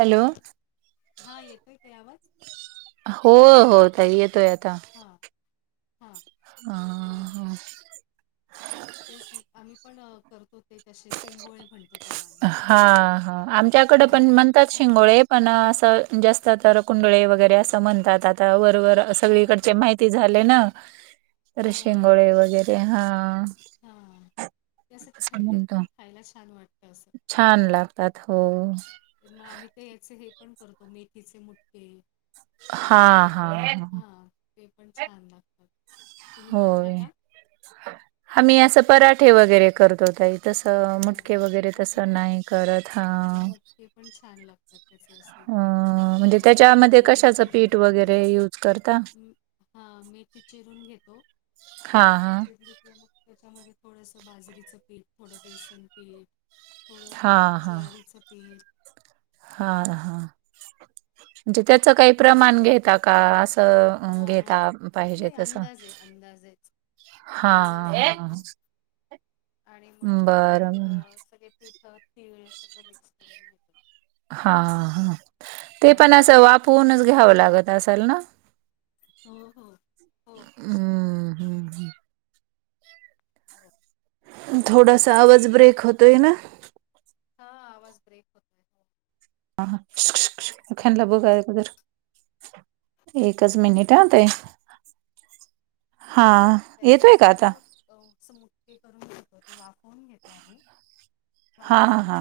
Hello. हा येतोय का आवाज? हो हो ताई येतोय आता. हां. हां. हा. अ, तेच मग आम्ही पण करतो ते तसे शेंंगोळे म्हणतो. त्याला आम्ही मग. हा हा आमच्याकडे पण हां, म्हणतात हां, शिंगोळे पण असं जास्त तर कुंडळे वगैरे असं म्हणतातात. वर वर चे हां, सगळीकडचे हां, माहिती झाले ना तर शिंगोळे वगैरे. हा. हा ते असं थंडीत पण खायला छान वाटतं असं. छान लागतात हो. मग आम्ही ते याचे हे पण करतो मेथीचे मुटके अ हा ते हा पण हा ते पण छान लागतात तुम्ही करता होय का? आम्ही असं पराठे वगैरे करतो ताई. तसं मुटके पराठे वगैरे तसं नाही करत. हां... ते पण छान लाग अ म्हणजे ते त्याच्यामध्ये मेथी कशाचं चिरून पीठ वगैरे युज करता? म- हा मेथी चिरून घेतो हा मेथी हा चिरली तर मग त्याच्यामध्ये थोडसं बाजरीचं पीठ, थोडं बेसन पीठ. थोडं हां, ज्वारीचं पीठ. हा. हा.. म्हणजे त्याचं काही प्रमाण घेता का? असं अ, हां.. हा.. घेता पाहिजे नाही तसं? अंदाजे आहे अंदाजेच. हां, अंदाजे हां. घेतो आणि मग बरं, ते त्याच्यात बरं. सगळे पीठ त्यात तीळ सगळं मिक्स करून घेतो. हा.. ह. ते हां पण असं वाफवूनच आणि घ्यावं लागत असेल ना? हो हो हो हं, हं, हं. हो थोडासा आवाज ब्रेक होतोय ना. हा आवाज ब्रेक होतो. ह शुक-शुक-शुक अ, खाल्लं बो [unintelligible] एकच मिनिट अं ताई....... हा. त्याचे असे ना मग स्मूथली करून घेतो, ते वाफवून घेतो आम्हीं. हा हा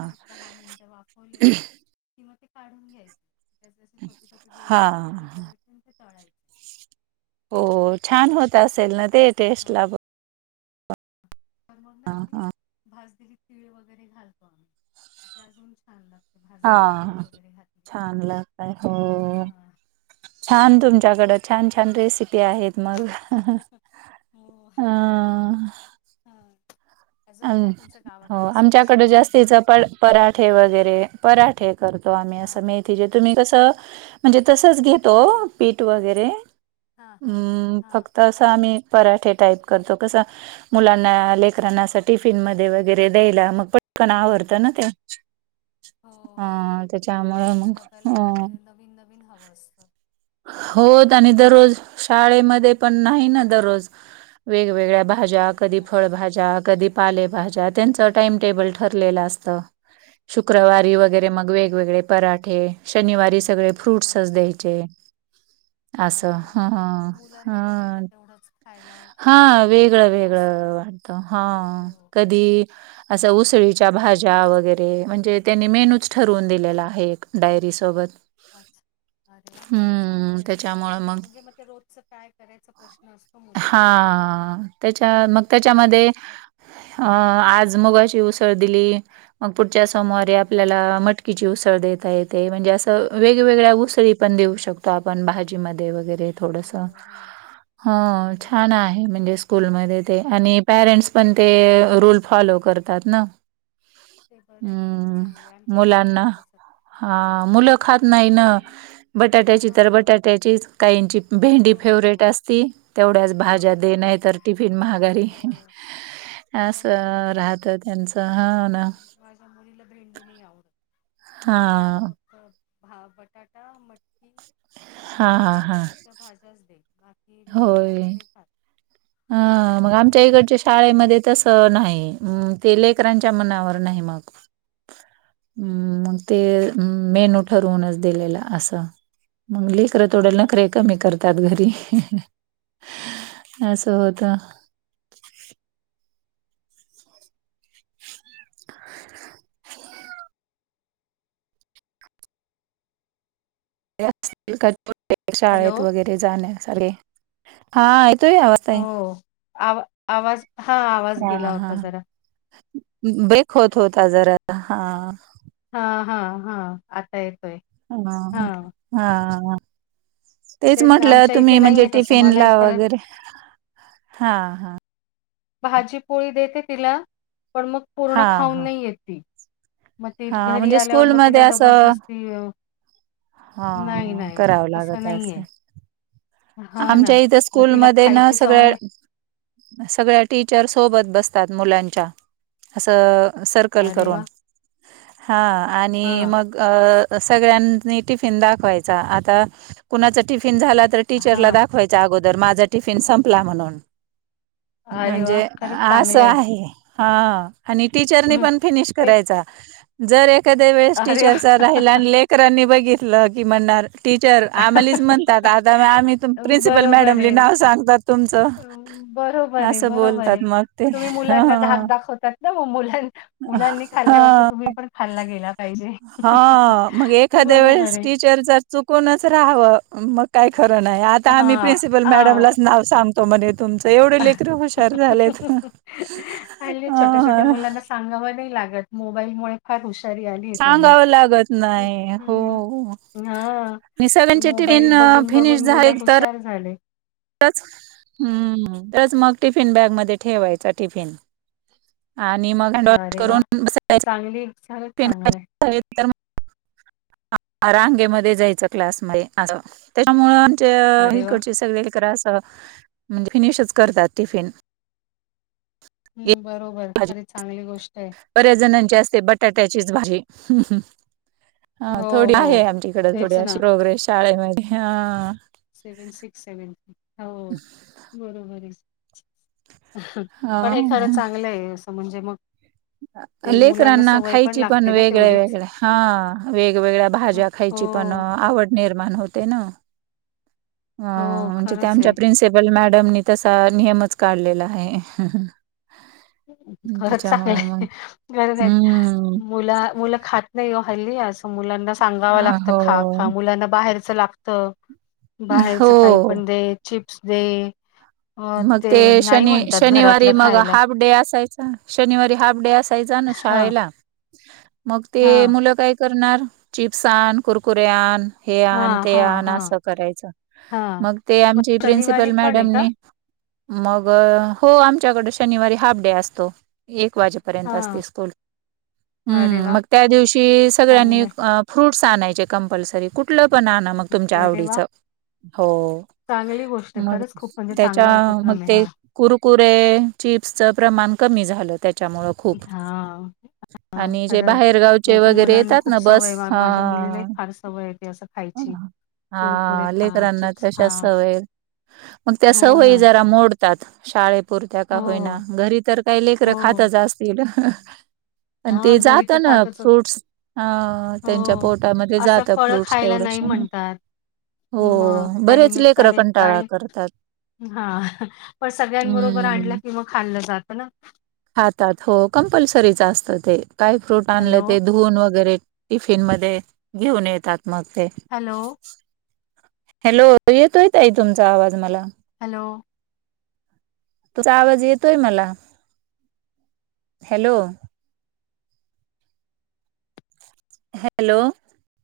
किंवा ते काढून घ्यायचे जसे- जसे, छोटे -छोटे, गोल -गोल तुकडे हां, करायचे आणि ते तळायचे. हो असं छान होत असेल ना ते हां टेस्टला पण. तर मग ना हां, अशी हां. भाजलेली तिळ वगैरे घालतो आम्ही ते अजून छान लागतं. हां.. हा छान लागतंय हो, हां छान तुमच्याकडं छान- छान रेसिपी आहेत मग..... हो अ हां अजून अन् काय तुमच्या हो गावाकडे स्पेशल आमच्याकडं तिकडे जास्तीच प पराठे वगैरे पराठे. करतो आम्ही अस हां मेथीचे, तुम्ही कसं म्हणजे तसच घे तो हां पीठ वगैरे हां हां हूं.. हां फक्त असं आम्ही पराठे टाईप करतो, कसं मुलांना लेकरांना असं टिफिनमध्ये वगैरे द्यायला मग पटकन हो आवरत ना ते हो हो अ त्याच्यामुळे त्यांना तर मग डब्याला आता अ ते नवीन नवीन हवं असतं. होत भाजीपोळी आणि दररोज नकोय शाळेमध्ये पण नाही ना हो दररोज वेगवेगळ्या भाज्या, काय कधी देणार फळभाज्या, कधी पालेभाज्या त्यांचं हो टाइमटेबल ठरलेलं असतं. हो शुक्रवारी वगैरे मग वेगवेगळे पराठे, शनिवारी सगळे फ्रूट्सच अच्छाच द्याय चे. असं अरे वा ह पण मुलांना बरं आहे ना ह तेवढंच खायला हा तेवढं वेगळं मिळतं ना असं -वेगळं वाटत. हा हो कधी अस मग मुलं उसळीच्या भाज्या ज्या वगैरे म्हणजे त्यांनी मेनूच ठरवून हां दिलेला आहे एक डायरी सोबत. अच्छा. हूं... चांगलंय म्हणजे मग ते रोजच काय करायचा प्रश्न असतो हा मुलांना. त्याच्या मग तर हे त्याच्यामध्ये असतं अ आज मुगाची उसळ दिली, मग पुढच्या सोमवारीे हां आपल्याला मट कीची उसळ देता येते म्हणजे असं वेगवेगळ्या हां उसळी पण देऊ शकत तो आपण भाजी मध्ये वगैरे हो थोडसं हो ते हं बरं छान आहे म्हणजे [inaudible] स्कूलमध्ये ते हा आणि पॅरेंट्स पण ते रूल फॉलो करतात ना. ते बरं एकतरच अं, चांगले आहे. आमच्या इथे नाही येत असत. हा मुलं खात नाही ना. बटाट्याची तर हां. बटाट्याची काहींची हो, भेंडी फेवरेट हो. असती. तेवढ्याच हो. भाज्या दे नाही तर टिफिन महागारी हो, हो. खरंच असं आहे ना. राहतं त्यांचं [inaudible] हो ना. माझ्या मुलीला भेंडी नाही आवडत. तिला हां. फक्त [inaudible] बटाटा मटकी हां, हां, फ्लॉवर हां. अशा भाज्याच दे ती दुसऱ्या भाज्या नाही खात. हा मग तिला आमच्या इकडच्या असंच खरं तर शाळेमध्ये तस नाही ते लेकरांच्या मनावर नाही मग. हम्.. मग ते मेनू ठरवूनच दिलेलं असं. मग लेकरं तोडेल [inaudible] नके कमी करतात. घरी असं होतं. [unintelligible] [inaudible] हॅलो. शाळेत वगैरे जाण्या सारे हां येतोय आवाज. ताई? हो आवा आवाज हां, आवाज हा गेला हा होता जरा. ब्रेक होत होता. जरा हा.. हा. हा. हा. आता येतोय. हा. हां. हा. तेच ना म्हटलं आमच्या तुम्ही इथे म्हणजे. नाहीये तसं. टिफिन मलाही ला खरं वगैरे हां. हां... भाजी पोळी देते तिला, पण मग पूर्ण हा खाऊन हा नाही येत ती. मग ती हा घरी म्हणजे आल्यावर मग स्कूलमध्ये तिला असं जबरदस्ती अ, नाही हा नाही करावं तसं लागत नाहीये. असं. हा ना आमच्या इथं मग तिला स्कूलमध्ये ना खायची सगळ्या सवय सगळ्या टीचर सोबत बसतात मुलांच्या असं सर्कल अरे करून, वा हां आणि हा मग. अ सगळ्यांनी टिफिन दाखवायचा. आता कुणाचा टिफिन झाला तर टीचरला हा. दाखवायचा अगोदर, माझा टिफिन संपला म्हणून. अरे म्हणजे वा खरंच असं चांगलंय आहे. हा आणि टीचरनी हम्म पण फिनिश ते करायचा जर एक एखाद्या वेळेस अरे टीचर सर वा राहिला. आणि लेकरांनी बघितलं की म्हणणार टीचर आम्हालाच म्हणतात. आता आमी प्रिन्सिपल बरोबर मॅडमली आहे. नाव सांगतात तुमचं. अं, बरोबर आहे, असं बरोबर बोलतात आहे. मग ते तुम्ही मुलांना धाक ह दाखवतात. ना मग मुलांना मुलांनी ह खाल्ल्यावरती तुम्ही पण खाल्ला गेला. पाहिजे. हा! मग एखाद्या बरोबर वेळेस आहे. टीचर जर चुकूनच राहावं मग काही खरं नाही. आता आम्ही हां, प्रिन्सिपल मॅडमलाच हां. नाव सांगतो म्हणे. तुमचं एवढं लेकर हुशार झालंत हल्ली छोट्या-छोट्या अ.. मुलांना सांगावं नाही लागत. मोबाईलमुळे फार हुशारी आलीय त्यांना सांगावं लागत नाही हो. आणि हा. ते सगळ्यांचे मोबाईल टिफिन अ, बघून, बघून मुलं हुशार झाले. [inaudible] च हम्म, [inaudible] तरच मग टिफिन बॅग मध्ये ठेवायचा टिफिन. आणि मग हँड वॉश अरे करून वाह! चांगली खरंच चांगलं आहे. [unintelligible] [inaudible] रांगेमध्ये जायच क्लास [inaudible] म त्याच्यामुळे [inaudible] हे अरे वाह! हिकडची सगळं अस म्हणजे फिनिशच करतात. टिफिन... एक हम् बरोबर, भाजी खरी चांगली गोष्टय. बऱ्याच जणांची आसते, बटाट्याचीच भाजी. हा हो, थोडी हो. आहे आमच्याकड थोडी तेच ना अशी प्रोग्रेस शाळेमध्ये हा.. आ.. सेवेन सिक्स सेवेन. हाव बरोबरे. पण हा. हे खरं चांगलंय. असं म्हणजे मग हा. ते मुलांना लेकरांना सवय खायची पण, लागते ना वेगळ्या तेवढीच. वेगळ्या हा वेगवेगळ्या भाज्या खायची पण हो, आवड निर्माण होते न. हा.. हो आ म्हणजे त्या खरंच आमच्या आहे. प्रिन्सिपल मॅडमनी तसा नियमच काढलेला आहे. खरच त्याच्यामुळे मग चांगलंय, गरज आहे. हम्म. मुला मुलं खात नाही ओ हल्ली असं मुलांना सांगावं अ, लागत हो, खा खा मुलांना बाहेरच लागत. बाहेरच काही हो. पण दे. चिप्स दे. अ, मग ते नाही शनी, म्हणतात शनिवारी घरातलं मग खायला. हाफ डे असायच शनिवारी हाफ डे असायचा न हां, शाळेला. मग हां. ते, मुलं काय करणार चिप्स आण कुरकुरे आण हे आण हां, ते हां, आण हां, आसं करायचं. हां. मग ते आमची शनिवारी प्रिन्सिपल पण आहे का? मॅडमनी मग.. अ हो आमच्याकडं शनिवारी हाफ डे असतो. एक वाजे पर्यंत असते हां. स्कुल. अरे ह्म. वाह! मग त्या दिवशी इ चांगलं सगळ्यांनी आहे. आप फ्रुट्स आणायचे कंम्पल्सरी कुठलं पण आण ना मग तुमच्या अरे आवडीच. वाह! हो चांगली गोष्ट आहे. मग खरंच खूप म्हणजे त्या चा चांगला मग उपक्रम आहे ते हा. कुरकुरे, चिप्सच प्रमाण कमी झालं त्याच्यामुळ हा.. आ. हा खरं आहे. बाहेरगावचे नाही त वगैरे मुलांना येतात खूप ना बस सवयय हा माझ्या मुलीलाही फार सवयय ते असं खायची. कुरकुरे हा खा. लेकरांना चिप्स तशा खा. सवय मग त्या हो सवयी ना. जरा मोडतात, शाळे पुुरत्या का हो, होईना. घरी तर काही लेकरे हो. खातच आस [unintelligible] पण ते हां, घरी जात तर न खातच फ्रूटस हाव. त्यांच्या हो. पोटामध्ये असं जात फळं फ्रूट्स खायला तेवढ श नाही. म्हणतात. हो. मग बरेच लेकर कंटाळा करतात. हा. पण सगळ्यांबरोबर आणलं की मग खाल्लं जात न. हातात हो कंम्पल्सरीच आसतं ते. काय फ्रूट हॅलो, आणलं ते धुवून वगैरे, टिफिन मध्ये घेऊन येतात मग ते. हॅलो. हॅलो तो येतोय ताई तुमचा आवाज मला. हॅलो. तुझा आवाज येतोय मला. Hello hello.